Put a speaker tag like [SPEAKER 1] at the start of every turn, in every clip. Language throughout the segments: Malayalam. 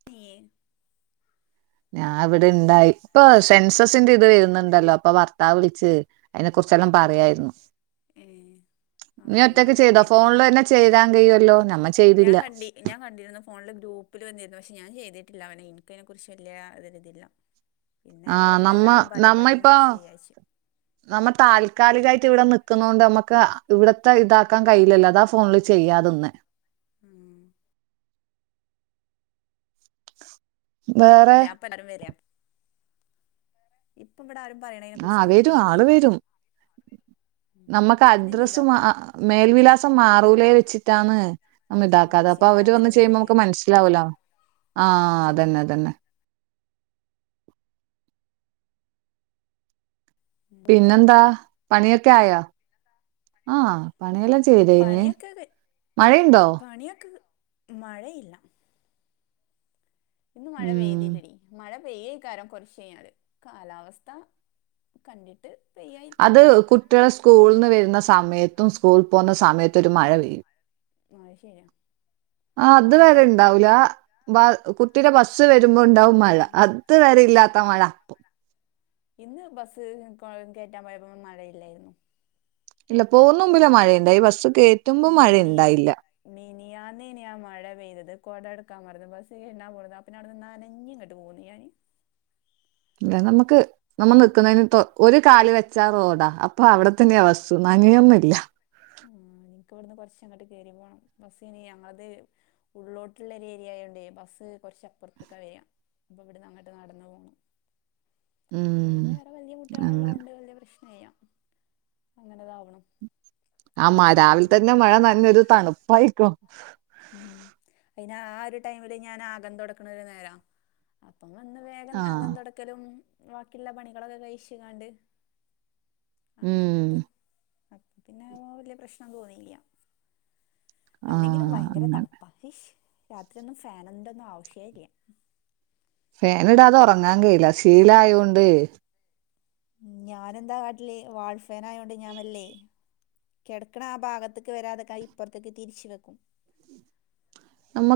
[SPEAKER 1] [inaudible]
[SPEAKER 2] ഞാൻ ഇവിടെ ഇണ്ടായി. ഇപ്പൊ സെൻസസിന്റെ ഇത് വരുന്നുണ്ടല്ലോ? അപ്പൊ, ഇത്താ വിളിച്ച്. അതിനെക്കുറിച്ചെല്ലാം പറയായിരുന്നു.
[SPEAKER 1] ഏ
[SPEAKER 2] നീ
[SPEAKER 1] ആഹ്
[SPEAKER 2] ഒറ്റക്ക്
[SPEAKER 1] ഞാനത്
[SPEAKER 2] ചെയ്തോ?
[SPEAKER 1] കേട്ടിരുന്നു
[SPEAKER 2] ഫോണില് തന്നെ ചെയ്താൻ കഴിയുവല്ലോ? ഞങ്ങള്
[SPEAKER 1] ഞാൻ
[SPEAKER 2] ചെയ്തില്ല.
[SPEAKER 1] കണ്ടി ഞാൻ കണ്ടിരുന്നു ഫോണില് ഗ്രൂപ്പില് വന്നിരുന്നു. പക്ഷേ ഞാൻ ചെയ്തിട്ടില്ല. അവനെ എനിക്കതിനെ കുറിച്ച് വലിയ ഒരിതില്ല. പിന്നെ
[SPEAKER 2] ആ
[SPEAKER 1] ഇവിടെ ള്ള
[SPEAKER 2] നമ്മ
[SPEAKER 1] എല്ലാരും പറയുമ്പോ?
[SPEAKER 2] നമ്മ
[SPEAKER 1] അതിന
[SPEAKER 2] ഇപ്പൊ
[SPEAKER 1] നുസരിച്ച് ചെയ്യാ വെച്ച്.
[SPEAKER 2] നമ്മ താൽക്കാലികായിട്ട് ഇവിടെ നിക്കുന്നോണ്ട്, നമ്മക്ക് ഇവിടത്തെ ഇതാക്കാൻ കഴയില്ല ല്ലോ? അതാ ഫോണില് ചെയ്യാ തിന്നെ.
[SPEAKER 1] ഉം
[SPEAKER 2] വേറെ
[SPEAKER 1] [inaudible] ഇപ്പൊ ഇവിടെ ആരും പറയണതിനെ
[SPEAKER 2] ആ
[SPEAKER 1] കുറിച്ച്
[SPEAKER 2] വരും
[SPEAKER 1] കേൾക്കണില്ലേ? ഉം
[SPEAKER 2] നമ്മുക്ക്,
[SPEAKER 1] അപ്പൊ പിന്നെ
[SPEAKER 2] അഡ്രസ്സ്
[SPEAKER 1] ചെയ്താ
[SPEAKER 2] മാ,
[SPEAKER 1] പോരെ
[SPEAKER 2] മേൽവിലാസം മാറൂലേ വെച്ചിട്ടാണ്. നമ്മ
[SPEAKER 1] ആഹ്
[SPEAKER 2] ഇതാക്കാതെ അപ്പൊ അവര് വന്ന് ചെയ്യുമ്പോൾ
[SPEAKER 1] ചെയ്യാതിരുന്നതില്ലേ
[SPEAKER 2] നമ്മക്ക് മനസ്സിലാവില്ല ആഹ്
[SPEAKER 1] ഉം
[SPEAKER 2] അതന്നെ അതന്നെ
[SPEAKER 1] അതല്ലേ
[SPEAKER 2] പിന്നെന്താ പണിയൊക്കെ ആയാ ആഹ് പണിയെല്ലാം ചെയ്തയ്ഞ്ഞ് മഴയുണ്ടോ
[SPEAKER 1] പണിയൊക്ക് മഴയില്ല ഇന്ന് മഴ
[SPEAKER 2] ഉം
[SPEAKER 1] പെയ്തില്ലടി മഴ പെയ്യേകാരം കൊറച്ച് കയിഞ്ഞാല് കാലാവസ്ഥ കണ്ടിട്ട് പെയ്യായിരിക്കും
[SPEAKER 2] അത് കുട്ടിയാളെ സ്കൂൾന്ന് വരുന്ന സമയത്തും സ്കൂൾ പോന്ന സമയത്തും ഒരു മഴ പെയ്യും
[SPEAKER 1] ആഹ് അയ് ശരിയാ
[SPEAKER 2] ആഹ്
[SPEAKER 1] ആ
[SPEAKER 2] അത്
[SPEAKER 1] ഒരു
[SPEAKER 2] വെരേ
[SPEAKER 1] ടൈം
[SPEAKER 2] ഇണ്ടാവൂല ബാ കുട്ടിയുടെ ബസ് വരുമ്പോ ഉണ്ടാവും മഴ
[SPEAKER 1] ഉം.
[SPEAKER 2] അത് വരെ ഇല്ലാത്ത മഴ അപ്പം
[SPEAKER 1] ഇന്ന് ബസ് ക്ക് ഓളീം കേറ്റാൻ പോയപ്പോ ഒന്നും മഴയില്ലായിരുന്നു
[SPEAKER 2] ഇല്ല പോകുന്ന
[SPEAKER 1] ഓ
[SPEAKER 2] മുമ്പിലെ മഴയുണ്ടായി ബസ്സ് കയറ്റുമ്പോ മഴ ഇണ്ടായില്ല
[SPEAKER 1] മിനിയാന്നെനി ആഹ് മഴ പെയ്തത് കൊട എടുക്കാ മറന്ന് ബസ് കേറ്റിടാൻ പോന്നതാ പിന്നെ അവിടുന്ന് നനഞ്ഞ്ങ്ങ ട്ട് പോന്ന് ഞാൻ
[SPEAKER 2] ഇല്ല നമ്മക്ക് നമ്മൾ നിക്കുന്നതിന് തോ ഒരു കാല് വെച്ചാ റോഡാ അപ്പൊ അവിടത്തന്നെയ ബസ്സ് നനയൊന്നുല്ല
[SPEAKER 1] ആഹ് ഇൻക്ക് ഇവിടുന്ന് കൊറച്ചങ്ങട്ട് കേറി പോണം ബസ് അയ്‌ന് ഞങ്ങൾത് ഉള്ളോട്ടുള്ള ഒരു ഏരിയായോണ്ട് ബസ് കൊറച്ചപ്പുറത്ത്ക്കാ വരിക അപ്പൊ ഇവിട്ന്ന് അങ്ങട്ട് നടന്നു പോണം പിന്നെ
[SPEAKER 2] ഉം
[SPEAKER 1] വേറെ വല്ല്യ
[SPEAKER 2] അങ്ങനെ
[SPEAKER 1] കുട്ടികളുള്ളോണ്ട് വല്ല്യ പ്രശ്നം ഇല്ല അങ്ങനെതാവണം
[SPEAKER 2] ആഹ് മ രാവിലെ തന്നെ മഴ നനഞ്ഞാ ഒരു തണുപ്പായിക്കും
[SPEAKER 1] ഉം അയ്‌ന് ആഹ് ഒരു ടൈമില് ഞാൻ ആകം തൊടക്ക്ണ ഒരു നേരാ അപ്പം വന്ന് വേഗം അകം
[SPEAKER 2] ആഹ്
[SPEAKER 1] തൊടക്കലും ബാക്കിയുള്ള പണികളൊക്കെ കഴിച്ചു കാണ്ട്
[SPEAKER 2] ഉം
[SPEAKER 1] അങ്ങനെങ്ങട്ട് അപ്പ പിന്നെ ഓഹ് വല്ല്യ പ്രശ്നം തോന്നിയില്ല അല്ലെങ്കിലും
[SPEAKER 2] ആഹ്
[SPEAKER 1] ഭയങ്കര
[SPEAKER 2] അങ്ങനെ
[SPEAKER 1] തണ്പ്പാ അയിഷ് രാത്രിയൊന്നും ഫാനിന്റെന്നും ആവശ്യേല്ല
[SPEAKER 2] ഫാന് ഇടാതെ ഉറങ്ങാൻ കഴിയില്ല ശീലായൊണ്ട്
[SPEAKER 1] ഉം ഞാനെന്താ കാട്ടല് വാൾഫേനായോണ്ട് ഞാൻ വല്ലേ കെടക്ക്ണ ആ ഭാഗത്ത്ക്ക് വരാതക്കാൻ ഇപ്പുറത്തേക്ക് തിരിച്ച് വെക്കും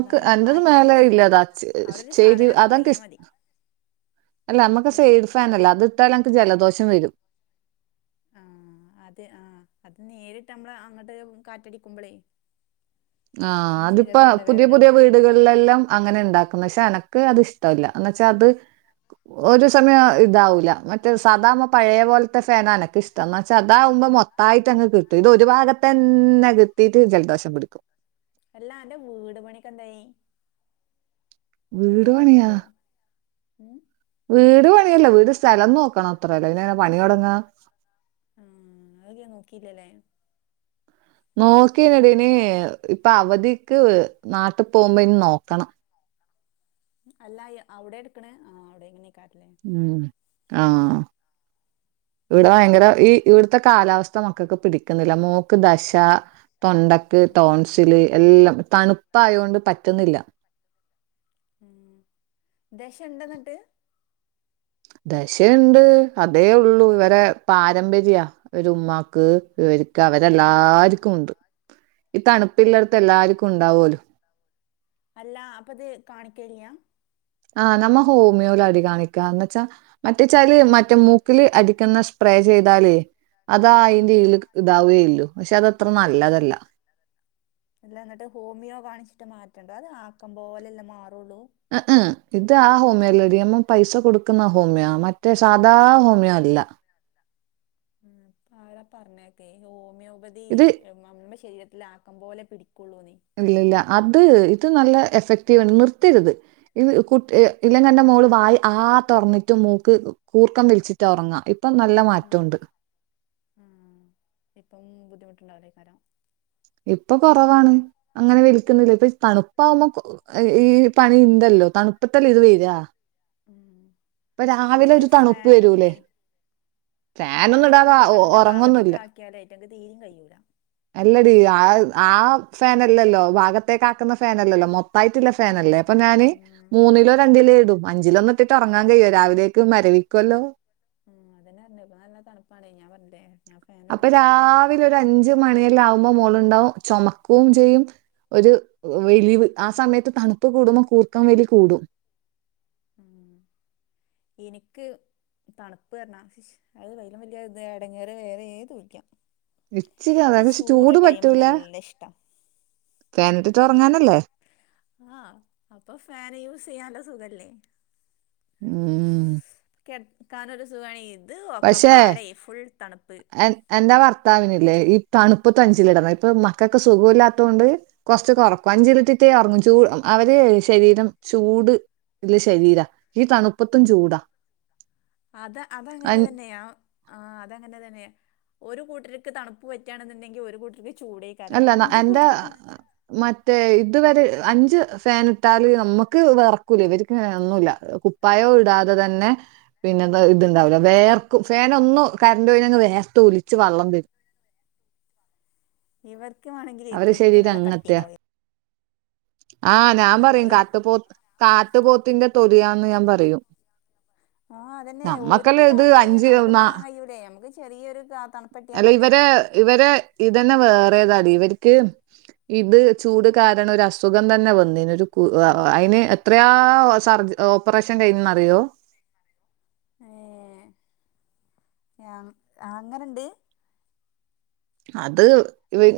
[SPEAKER 1] എന്നാ പിന്നെ
[SPEAKER 2] അന്റത്
[SPEAKER 1] കാറ്റ്
[SPEAKER 2] മേലെ
[SPEAKER 1] നമുക്ക്
[SPEAKER 2] ഇല്ലതാ
[SPEAKER 1] കിട്ടില്ലല്ലോ
[SPEAKER 2] ചെ
[SPEAKER 1] അവിടെ ഒരു
[SPEAKER 2] ചെയ്രീ
[SPEAKER 1] സാധനം നമുക്ക്
[SPEAKER 2] അതൻക്ക്
[SPEAKER 1] ഇറങ്ങിയാൽ
[SPEAKER 2] ഇഷ്
[SPEAKER 1] മതി
[SPEAKER 2] അല്ല നമ്മക്ക് ആഹ്
[SPEAKER 1] ഏ
[SPEAKER 2] സെയഡ് ഫാനല്ലെ അത് ഇട്ടാല് എനക്ക് ജലദോഷം വരും
[SPEAKER 1] ആഹ് അത് ആഹ് അത് നേരിട്ട് നമ്മള് അങ്ങട്ട് കാറ്റടിക്കുമ്പോളേ
[SPEAKER 2] ആഹ് അതിപ്പ പുതിയ
[SPEAKER 1] തൊണ്ടവേദന
[SPEAKER 2] പുതിയ
[SPEAKER 1] എടുക്കും
[SPEAKER 2] വീടുകൾ ളിലെല്ലം അങ്ങനെ ഉണ്ടാക്കുന്നെ പക്ഷെ എനക്ക് അത് ഇഷ്ടവല്ല എന്ന വെച്ചാ അത് ഒരു സമയം ഇതാവൂല്ല മറ്റേ സാദാ ആവുമ്പോ പഴേ പോലത്തെ ഫേനാ എനക്കിഷ്ടം എന്ന പക്ഷെ അതാവുമ്പോ മൊത്തായിട്ട് അങ്ങ് കിട്ടും ഇത് ഒരു ഭാഗത്ത് തന്നെ കിട്ടീട്ട് ജലദോഷം പിടിക്കും
[SPEAKER 1] അല്ലാ അന്റെ വീട് പണിയൊക്കെ എന്തായി
[SPEAKER 2] വീട്
[SPEAKER 1] എന്തേം
[SPEAKER 2] പണിയാ
[SPEAKER 1] നൊക്ക്ണ്ടോ ഉം
[SPEAKER 2] വീട് പണിയല്ലാ വീട് സ്ഥലം നോക്കണം അത്രല്ലോ പിന്നെങ്ങനെ പണി തൊടങ്ങാ
[SPEAKER 1] ആഹ് അത് വേം നോക്കിയില്ല ലെ
[SPEAKER 2] നോക്കീനെടീ ഇനീ ഇപ്പൊ അവധിക്ക് നാട്ടിൽ പോകുമ്പോ ഇനി നോക്കണം
[SPEAKER 1] അല്ല എ അവിടെ എടുക്ക്ണെ ആഹ് അവിടെന്നെക്കാരം ല്ലേ
[SPEAKER 2] ഉം ആഹ് ഇവിട
[SPEAKER 1] ഉം
[SPEAKER 2] ഭയങ്കര ഈ ഇവിടുത്തെ കാലാവസ്ഥ മക്കൾക്ക് പിടിക്കുന്നില്ല മോക്ക് ദശ തൊണ്ടക്ക്
[SPEAKER 1] ഉം
[SPEAKER 2] തോൺശ്യല് എല്ലം തണുപ്പായോണ്ട് പറ്റുന്നില്ല
[SPEAKER 1] ഉം ദശ ഉണ്ട എന്നിട്ട്
[SPEAKER 2] ദശയുണ്ട് അതേ ഉള്ളു ഇവരെ പാരമ്പര്യ ഒരു ഉമ്മാക്ക് ഇവർ
[SPEAKER 1] ഉം
[SPEAKER 2] അവരെല്ലാർക്കും ഉണ്ട് ഈ തണുപ്പില്ലടത്ത എല്ലാർക്കും ഉണ്ടാവൂ ലോ
[SPEAKER 1] അല്ല അപ്പം അത് കാണിക്കല്ല്യാ
[SPEAKER 2] ആഹ് നമ്മ ഹോമിയോലാടി കാണിക്ക എന്തച്ചാ മറ്റേച്ചാല് മറ്റേ മൂക്കില് അടിക്കുന്ന സ് പേ സ്പ്രേ ചെയ്താലേ അത് ആ അയ്ന്റെ
[SPEAKER 1] ഉം
[SPEAKER 2] ഈല് ഇതാവേള്ളു പക്ഷെ അതത്ര നല്ലതല്ല
[SPEAKER 1] അല്ല എന്നിട്ട് ഹോമിയോ കാണിച്ചിട്ട് മാറ്റണ്ടോ അത് ആക്കം പോലെല്ലേ മാറുള്ളൂ
[SPEAKER 2] ഇഹ് ഇഹ്. ഇത് ആ ഹോമിയല്ലെടിയമ്മം പൈസ കൊടുക്കുന്ന ഹോമിയാ മ മറ്റേ സാധാ ഹോമിയ അല്ല
[SPEAKER 1] ആഹ് അ ആരാ പറഞ്ഞക്കെ ഹോമിയോപതി
[SPEAKER 2] ഇത്
[SPEAKER 1] നമ്മ ശരീരത്തില ആക്കം പോലെ പിടിക്കൊള്ളൂന്ന്
[SPEAKER 2] ഇല്ല ഇല്ല അത് ഇത് നല്ല എഫക്റ്റീവണ് ആണ് നിർത്തരുത് ഇത് കു ഇല്ലെങ്ക എന്റെ മോള് വായി ആ ഉറന്നിട്ടും മൂക്ക് കൂർക്കം വിലിച്ചിട്ട് ഉറങ്ങ ഇപ്പം നല്ല മാറ്റമുണ്ട്
[SPEAKER 1] ആഹ് ഇപ്പം ബുദ്ധിമുട്ടുണ്ടാവില്ലേക്കാരം
[SPEAKER 2] ഇപ്പൊ കുറവാണ് അങ്ങനെ വലിക്കുന്നില്ലേ ഇപ്പൊ തണുപ്പാവുമ്പോ ഈ പണി ഉണ്ടല്ലോ തണുപ്പത്തല്ലേ ഇത് വരിക
[SPEAKER 1] ഉം
[SPEAKER 2] ഒരു
[SPEAKER 1] അല്ലെങ്കിലും
[SPEAKER 2] തണുപ്പ് വരൂലേ
[SPEAKER 1] ഫാനൊക്കെ
[SPEAKER 2] ഫാനൊന്നും
[SPEAKER 1] ഫാനൊക്കെ
[SPEAKER 2] ഇടാതെ ഒ
[SPEAKER 1] മക്കളന്റെ ഭാഗത്ത്ക്ക്
[SPEAKER 2] ഒറങ്ങൊന്നുല്ല
[SPEAKER 1] ആക്കിയാലെ അയ്റ്റേക്ക് തിരിം കഴിയൂല
[SPEAKER 2] അല്ലടി അത് ആ ഫാനല്ലല്ലോ ഭാഗത്തേക്ക് ആക്കുന്ന ഫാനല്ലല്ലോ മൊത്ത ത്തായിട്ട്ളള
[SPEAKER 1] ഉം
[SPEAKER 2] ഫാനല്ലേ അപ്പൊ ഞാന്
[SPEAKER 1] ഉം
[SPEAKER 2] മൂന്നിലോ
[SPEAKER 1] ഉം ഉം
[SPEAKER 2] രണ്ടിലോ ഇടും അഞ്ചിലൊന്നു ഇട്ടിട്ട്റങ്ങ ങ്ങാൻ കഴിയോ രാവിലേക്ക് മരവിക്കല്ലോ
[SPEAKER 1] ആഹ് അതന്ന പറിഞ്ഞ ഇപ്പൊ നല്ല തണുപ്പാണേ ഞാൻ പറഞ്ഞില്ലേ ഞാൻ ഫാൻ
[SPEAKER 2] അപ്പൊ
[SPEAKER 1] ഇടലെന്നെ ഇല്ല
[SPEAKER 2] രാവിലെ ഒരു അഞ്ച് മണിയല്ല ആകുമ്പോ മോളുണ്ടാവും ചുമക്കുകയും ചെയ്യും ഒരു വലിവ് ആ സമയത്ത് തണുപ്പ് കൂടുമ്പോൾ കൂർക്കം വലി കൂടും
[SPEAKER 1] ഉം എനിക്ക് തണുപ്പ് പറഞ്ഞ ഇശ് അയ്ലും വലിയ ഇത് എടങ്ങേറ് വേറെ ഏതുല്യാ
[SPEAKER 2] ഇച്ചിരി
[SPEAKER 1] ക്ക്
[SPEAKER 2] അതായത്
[SPEAKER 1] ചൂട് ടൈമ് നല്ല ഇഷ്ട
[SPEAKER 2] ഫാനിട്ടിട്ട്റങ്ങാനല്ലേ
[SPEAKER 1] ആഹ് അപ്പൊ ഫാന് യൂസ് ചെയ്യാണ്ട് സുഖല്ലേ
[SPEAKER 2] ഉം
[SPEAKER 1] കിടക്കാനൊരു സുഖയ്ന് ഇത് ഒക്ക
[SPEAKER 2] പക്ഷേ
[SPEAKER 1] പാട ഫുൾ തണുപ്പ്
[SPEAKER 2] എൻ എന്റെ ഭർത്താവിനല്ലേ ഈ തണുപ്പത്ത അഞ്ചിലിടണം ഇപ്പൊ മക്കൾക്ക് സുഖമില്ലാത്ത കൊണ്ട് കൊറച്ചൊക്കെ കൊറക്കും അഞ്ചിലിറ്റിറ്റേ ഉറങ്ങും ചൂ അവരെ ശരീരം ചൂട് ടുള്ള ശരീരം ഈ തണുപ്പത്തും ചൂടാ
[SPEAKER 1] അത് അതങ്ങനെ
[SPEAKER 2] അൻ
[SPEAKER 1] തന്നെയാ ആ അതങ്ങനെ തന്നെ ഒരു കൂട്ടർക്ക് തണുപ്പ് പറ്റുകാണെന്നുണ്ടെങ്കിൽ ഒരു കൂട്ടർക്ക് ചൂട യ്കാരം
[SPEAKER 2] അല്ല ന
[SPEAKER 1] രണ്ടു
[SPEAKER 2] എന്റെ
[SPEAKER 1] കൂട്ടർക്കും
[SPEAKER 2] മറ്റേ ഇത് വരെ അഞ്ച് ഫാൻ ഇട്ടാൽ നമ്മുക്ക് വിറക്കൂലേ ഇവർക്ക് അങ്ങന ഒന്നുമില്ല പ്പായും ഇടാതെ തന്നെ പിന്നെത് ഇത് ഇണ്ടാവൂല്ല വേയർക്കും ഫാൻ ഒന്നും കറണ്ട് പോയിങ് വേയ ർത്ത് ഒലിച്ച് വെള്ളം വരും
[SPEAKER 1] ഇവർക്ക വേണെങ്കിൽ
[SPEAKER 2] അവരെ
[SPEAKER 1] തൊലിക്ക്
[SPEAKER 2] ശരീരം
[SPEAKER 1] നല്ല
[SPEAKER 2] അങ്ങനത്തെയാ
[SPEAKER 1] കട്ടിണ്ടാവ
[SPEAKER 2] ആഹ് ഞാൻ
[SPEAKER 1] ഏക്കാരം
[SPEAKER 2] പറയും
[SPEAKER 1] അത്
[SPEAKER 2] കാത്തുപോത്ത് കാട്ടുപോത്തിന്റെ തൊലിയാന്ന് ഞാൻ പറയും
[SPEAKER 1] ആഹ് അതന്നെ ഓർക്ക്
[SPEAKER 2] നമ്മക്കെല്ലാം ഇത്
[SPEAKER 1] താങ്ങാ കഴിയും
[SPEAKER 2] അഞ്ച്
[SPEAKER 1] നമുക്ക്
[SPEAKER 2] ന
[SPEAKER 1] താങ്ങാൻ കഴൂല്ലേ നമുക്ക് ചെറിയൊരു കാ തണുപ്പട്ടിയാ
[SPEAKER 2] അല്ല
[SPEAKER 1] തന്നെ
[SPEAKER 2] ഇവരെ ഇവരെ ഇതന്നെ വേറെ ഏതാണ് ഇവർക്ക് ഇത് ചൂട് കാരണം ഒരു അസുഖം തന്നെ വന്നീനും ഒരു കു അയ്ന് എ എത്രയാ സർജ ഓപ്പറേഷൻ കഴുന്നന്ന് അറിയുമോ
[SPEAKER 1] ഏഹ് അങ്ങനുണ്ട്
[SPEAKER 2] അത്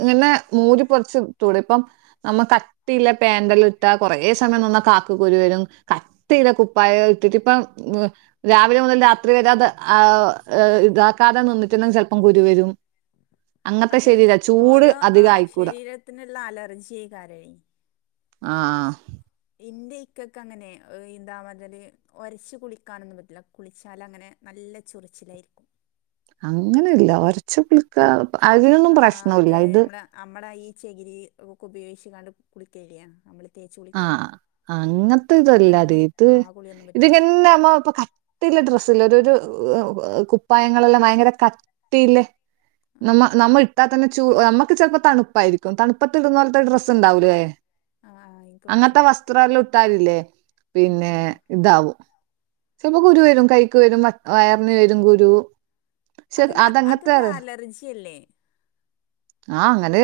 [SPEAKER 2] ഇങ്ങനെ മൂടിപൊതച്ച് തൂടി ഇപ്പം നമ്മ കട്ടില്ല പാൻഡെല്ലും ഇട്ടാ കൊറെ സമയം നിന്ന കുരു വരും കട്ടിള്ള കുപ്പായ ഇട്ടിട്ട് ഇപ്പം രാവിലെ മുതൽ രാത്രി വരെ അത് ആ ഹ് ഇതാക്കാതെ നിന്നിട്ടന്നും ചെലപ്പം കുരു വരും അങ്ങത്തെ
[SPEAKER 1] അത്
[SPEAKER 2] ശരീരാ ചൂട്
[SPEAKER 1] ഓരോ ആ
[SPEAKER 2] അധികം ആയിക്കൂട
[SPEAKER 1] ശരീരത്തിനുള്ള അലർജി ഏഴ്ക്കാരെ
[SPEAKER 2] ആഹ്
[SPEAKER 1] ഇന്റെ ഇക്കക്ക അങ്ങനെ എന്താ പറതല് ഒരച്ചു കുളിക്കാനൊന്നും പറ്റില്ല കുളിച്ചാലങ്ങനെ നല്ല ചൊറിച്ചിലായിരിക്കും
[SPEAKER 2] അങ്ങനെ ഇല്ല ഒരച്ച് കുളിക്കാ അതിനൊന്നും
[SPEAKER 1] ആ അത്
[SPEAKER 2] പ്രശ്നഇല്ല ഇത്
[SPEAKER 1] നമ്മളെ നമ്മടെ ഈ ചെകിരി ഒക്കെ ഉപയോഗിച്ച് കണ്ട് കുളിക്കയില്ലേ നമ്മള് തേച്ച് കുളിക്കാ
[SPEAKER 2] ആഹ് അങ്ങനത്തെ ഇതല്ലത്
[SPEAKER 1] അങ്ങനൊന്നും ആ കുളിയൊന്നും പറ്റില്ല
[SPEAKER 2] ഇതിങ്ങനെമ്മ ഇപ്പ കട്ടല്ല ഡ്രസ്ല്ല ഒരു ഇത് കുപ്പായങ്ങളെല്ലാം ഭയങ്കര ക ട്ടില്ലേ
[SPEAKER 1] ആ
[SPEAKER 2] നമ്മ നമ്മ ഇട്ടാ തന്നെ ചൂ നമ്മക്ക് ചെലപ്പോ തണുപ്പായിരിക്കും തണുപ്പത്ത് ഇടുന്നപോലത്തെ ഡ്രസ്ണ്ടാവൂല്ലേ
[SPEAKER 1] ആഹ്
[SPEAKER 2] അങ്ങനത്തെ വസ്ത്രം എല്ലാം ഇട്ടാലില്ലേ
[SPEAKER 1] ആ
[SPEAKER 2] പിന്നെ
[SPEAKER 1] ആ
[SPEAKER 2] ഇതാവും ചിലപ്പം കുരു വരും കൈക്ക് വരും വയറിനു വരും കുരു പക്ഷെ
[SPEAKER 1] അതല
[SPEAKER 2] അതങ്ങനത്തെ
[SPEAKER 1] അതൊരു അലർജി അല്ലേ
[SPEAKER 2] ആഹ് അങ്ങനെ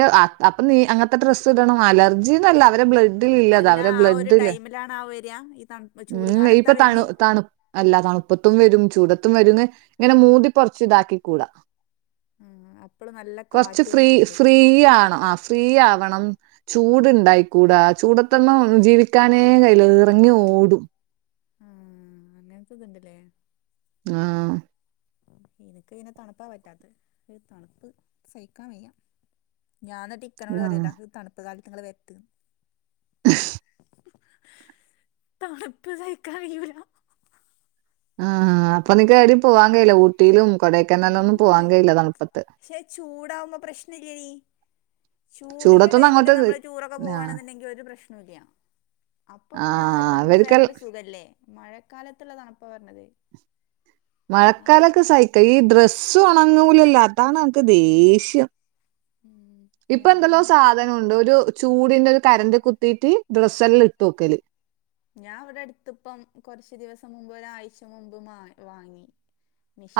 [SPEAKER 2] അപ്പൊ നീ അങ്ങനത്തെ ഡ്രസ് ഇടണം അലർജിന്നല്ല അവരെ ബ്ലഡ് ല്ലത
[SPEAKER 1] അല്ല
[SPEAKER 2] അവരെ
[SPEAKER 1] ആ ഒരു
[SPEAKER 2] ബ്ലഡില്
[SPEAKER 1] ടൈമിലാണ് ആ വരിക ഈ തണു ചൂട്
[SPEAKER 2] മ്
[SPEAKER 1] കാലത്താ
[SPEAKER 2] ഇപ്പൊ തണു
[SPEAKER 1] വരുന്നേ
[SPEAKER 2] തണു അല്ല തണുപ്പത്തും വരും ചൂടത്തും വരും ഇങ്ങനെ മൂതിപൊറച്ചു ഇതാക്കി കൂടാ
[SPEAKER 1] ആ അപ്പള് നല്ല
[SPEAKER 2] കൊറച്ച്
[SPEAKER 1] കാറ്റ്
[SPEAKER 2] ഫ്രീ ഫ്രീ
[SPEAKER 1] കൊള്ളേണ്ടിയിരിക്കാല്ലേ
[SPEAKER 2] ആവണംആഹ് ഫ്രീ ആവണം ചൂട്ണ്ടായിക്കൂടാ ചൂടതൊന്നും ജീവിക്കാനേ കയ്യില്ല ഇറങ്ങി ഓടും
[SPEAKER 1] ആഹ് അങ്ങനത്തെതുണ്ടല്ലേ
[SPEAKER 2] ആഹ്
[SPEAKER 1] എനക്ക് ഇന്നേ തണുപ്പാ പറ്റാത്ത ഒരു തണുപ്പ് സഹിക്കാൻ വയ്യ ഞാൻ ന്ന്ട് ഇക്കനോട്
[SPEAKER 2] ആ
[SPEAKER 1] പറയല് തണുപ്പ് കാലി നിങ്ങള് വക്ക് തണുപ്പ് സഹിക്കാൻ കഴിയൂല്ല
[SPEAKER 2] ആഹ്അപ്പൊ നിക്കാരും പോകാൻ കയില്ല ഊട്ടിലും കൊടെ
[SPEAKER 1] മൂന്നുപേര് ക്ഷെ ചൂടാവുമ്പോ പ്രശ്ന ഇല്ലീ ചൂടിന്റെ
[SPEAKER 2] ചൂടത്തൊന്നും
[SPEAKER 1] ടൈമില്
[SPEAKER 2] അങ്ങോട്ട്
[SPEAKER 1] നമ്മള്
[SPEAKER 2] നി-
[SPEAKER 1] ടൂറൊക്കെ
[SPEAKER 2] ആ
[SPEAKER 1] പൂവാണെന്നൊണ്ടെങ്കിലു ഒരു പ്രശ്നോല്ല അപ്പൊ പിന്നെ ആ ഒരു തണുപ്പ്
[SPEAKER 2] അവർക്കെല്ലാം
[SPEAKER 1] വേറൊരു സുഖല്ലേ മഴക്കാലത്തുള്ള തണുപ്പാ പറഞ്ഞത് ആ ഒരു
[SPEAKER 2] മഴക്കാലൊക്കെ സഹിക്ക ഈ ഡ്രസ്സ്‌ ഒണങ്ങൂല്ലല്ലാ അതാണ് നമക്ക് ദേഷ്യം
[SPEAKER 1] ഉം
[SPEAKER 2] ഇപ്പൊ
[SPEAKER 1] ഞാൻ
[SPEAKER 2] എന്ത ലോ സ
[SPEAKER 1] പിന്നെ
[SPEAKER 2] അത ണ്ട് ഒരു ചൂടിന്റെ ഒരു കരണ്ട് കുത്തീട്ട് ഡ്രസ്സല്ലാം ഇട്ട് വെക്കല്
[SPEAKER 1] ഞാൻ അവിടെ അടുത്തിപ്പം കുറച്ച ദിവസം മുമ്പ് ഒരാഴ്ച മുമ്പ് മ വാങ്ങി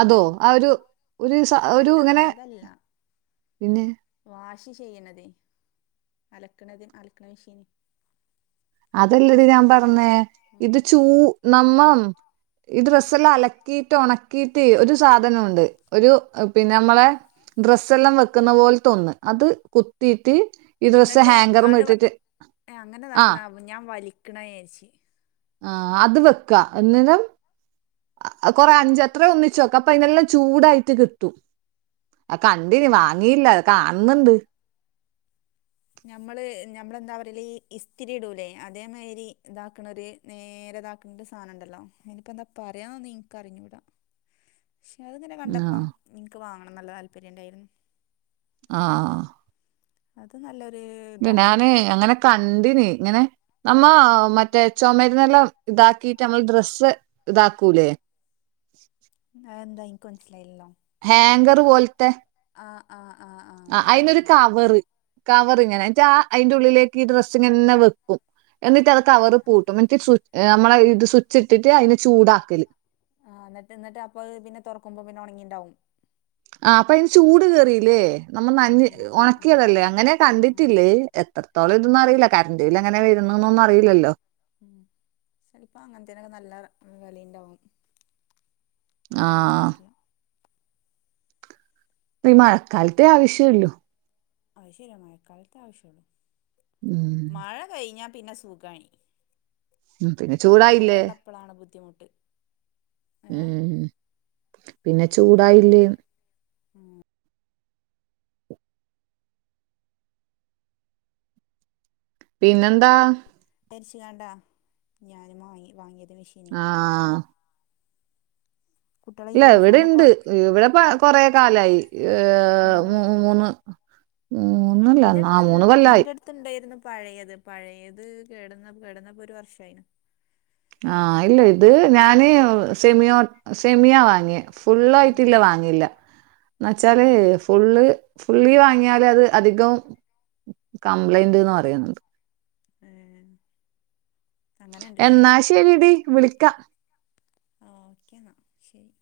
[SPEAKER 2] അതോ ആ ഒരു ഒരു സ ഒരു
[SPEAKER 1] അതല്ല
[SPEAKER 2] ഇങ്ങനെ
[SPEAKER 1] അതല്ല
[SPEAKER 2] പിന്നെ
[SPEAKER 1] വാഷ് ചെയ്യണതേ അലക്കണത് അലക്കണ മെഷീന്
[SPEAKER 2] അതല്ലടി ഞാൻ പറഞ്ഞേ ഇത്
[SPEAKER 1] ഉം
[SPEAKER 2] ചൂ നമ്മ ഈ ഡ്രസ്സ എല്ലാം അലക്കിയിട്ട് ഉണക്കിയിട്ട് ഒരു സാധനമുണ്ട് ഒരു പിന്നെ നമ്മളെ ഡ്രസ്സ എല്ലാം വെക്കുന്ന പോൽത്തെ ഒന്ന് അത് കുത്തീട്ട്
[SPEAKER 1] എന്നിട്ട് ആണ്ട് ഏഹ്
[SPEAKER 2] ആ
[SPEAKER 1] അങ്ങനെതാക്കണ ഞാൻ വലിക്കണ വിചാരിച്
[SPEAKER 2] ആഹ് അത് വെക്കാ എന്നരം കൊറെ അഞ്ചത്ര ഒന്നിച്ച് വെക്ക അപ്പൊ ഇതിനെല്ലാം ചൂടായിട്ട് കിട്ടും അഹ്
[SPEAKER 1] ആ,
[SPEAKER 2] കണ്ടിന് വാങ്ങിയില്ല അത് കാണുന്നുണ്ട്
[SPEAKER 1] നമ്മള് നമ്മളെന്താ പറയല് ഈ ഇസ്തിരിയിടൂല്ലേ അതേമാതിരി ഇതാക്ക്ണ ഒരു നേരെ ഇതാക്കണ്ട് സാനം ഉണ്ടല്ലോ ഇനിക്കെന്താ പറയാനൊന്നും ഇൻക്ക് അറിഞ്ഞൂടാ പക്ഷേ അത്ങ്ങനെ കണ്ടപ്പം
[SPEAKER 2] ആഹ്
[SPEAKER 1] നിക്ക് വാങ്ങണം നല്ല താല്പര്യം ഉണ്ടായിരുന്നു
[SPEAKER 2] ആഹ്
[SPEAKER 1] അത് നല്ലൊരു
[SPEAKER 2] ട്ട്
[SPEAKER 1] ഇതാണല്ലോ
[SPEAKER 2] ഞാന് അങ്ങനെ കണ്ടിന് ഇങ്ങനെ നമ്മ മറ്റേ ചുമരുന്നെല്ലാം ഇതാക്കിട്ട് നമ്മൾ ഡ്രസ്സ് ഇതാക്കൂലേ
[SPEAKER 1] അയെന്താ ഇൻക്ക് മനസ്സിലായില്ലല്ലോ
[SPEAKER 2] ഹേങ്കർ പോൽത്തെ
[SPEAKER 1] ആഹ് ആഹ് ആഹ് ആഹ്
[SPEAKER 2] ആ അയിനൊരു കവറ് കവർ ഇങ്ങനെ ഇജാ അയ്ൻ്റെ ഉള്ളിലേക്ക് ഈ ഡ്രസ്ങ്ങനെ വെ എന്നിട്ട് അത് കവറ് പൂട്ടും എന്നിട്ട് സ്വി നമ്മളെ ഇത് സ്വുച്ച് ഇട്ടിട്ട് അയ്നെ ചൂടാക്കല്
[SPEAKER 1] ആഹ് ഇന്നട്ട് ന്നട്ട്അപ്പൊ പിന്നെ തൊറക്ക്മ്പോ പിന്നെ ഒണങ്ങിയിണ്ടാവും
[SPEAKER 2] ആ അപ്പ അയ്ന് ചൂട് കേറില്ലേ നമ്മൾ നഞ്
[SPEAKER 1] ആഹ് ആഹ് ആഹ്
[SPEAKER 2] ഒണക്കിയതല്ലേ അങ്ങനെ
[SPEAKER 1] ആഹ് ആഹ്
[SPEAKER 2] കണ്ടിട്ടില്ലേ എത്രത്തോളം ഇതൊന്നു അറിയില്ല കറ്ൻ്റ്ബില്ലെങ്ങനെ വരുന്നു ന്നൊന്നും അറിയില്ലല്ലോ
[SPEAKER 1] ഉം ചെൽപ്പൊ അങ്ങൻത്തേനൊക്കെ നല്ല ഉം വെലിണ്ടാവും പറയാനൊന്നും
[SPEAKER 2] ആഹ്
[SPEAKER 1] പറ്റില്ല
[SPEAKER 2] ഇപ്പ ഈ മഴക്കാലത്തെ ആവശ്യള്ളു
[SPEAKER 1] അത് ശരിയാ മഴക്കാലത്ത് ആവശ്യള്ളു
[SPEAKER 2] ഉം
[SPEAKER 1] മഴ കഴിഞ്ഞാ പിന്നെ സുഖായി
[SPEAKER 2] ഉം പിന്നെ
[SPEAKER 1] മഴ
[SPEAKER 2] ചൂടായില്ലേ
[SPEAKER 1] ഉള്ളപ്പളാണ് ബുദ്ധിമുട്ട് ഏഹ്
[SPEAKER 2] ഉം പിന്നെ ചൂടായില്ലേ
[SPEAKER 1] ഉം
[SPEAKER 2] പിന്നെന്താ
[SPEAKER 1] തെര്ച്ച്കാണ്ടാ ഞാൻ വാങ്ങ വാങ്ങിയത് മെഷീ
[SPEAKER 2] ആഹ്
[SPEAKER 1] കുട്ടികളെ
[SPEAKER 2] ഇല്ല ഇവിടെ
[SPEAKER 1] യൂണിഫോമൊക്കെ
[SPEAKER 2] ഇണ്ട് ഇവിടെ പ കൊറേ കാലായി ഏഹ്
[SPEAKER 1] ഉം
[SPEAKER 2] മൂ മൂന്ന് മൂന്നല്ല നാ മൂന്ന് കൊല്ലായി
[SPEAKER 1] ത്ത്ണ്ടായിരുന്നു പഴയത് പഴയത് കേടന്ന കേടന്നപ്പോ ഒരു വർഷായി
[SPEAKER 2] ആഹ് ഇല്ല ഇത് ഞാന് സെമിയോ സെമിയാ വാങ്ങിയ
[SPEAKER 1] ഉം
[SPEAKER 2] ഫുള്ളായിട്ടില്ല വാങ്ങില്ല എന്ന വെച്ചാല്
[SPEAKER 1] ഉം
[SPEAKER 2] ഫുള്ള് ഫുള്ളി വാങ്ങിയാൽ അത് അധികം കംപ്ലൈൻ്റ്ന്ന് പറയുന്നുണ്ട്
[SPEAKER 1] ഏഹ് അങ്ങനെ ഇണ്ട്ല്ലേ
[SPEAKER 2] എന്നാ ശെരിടി വിളിക്കാ
[SPEAKER 1] [unintelligible] ക്കെ ന്ന ശരി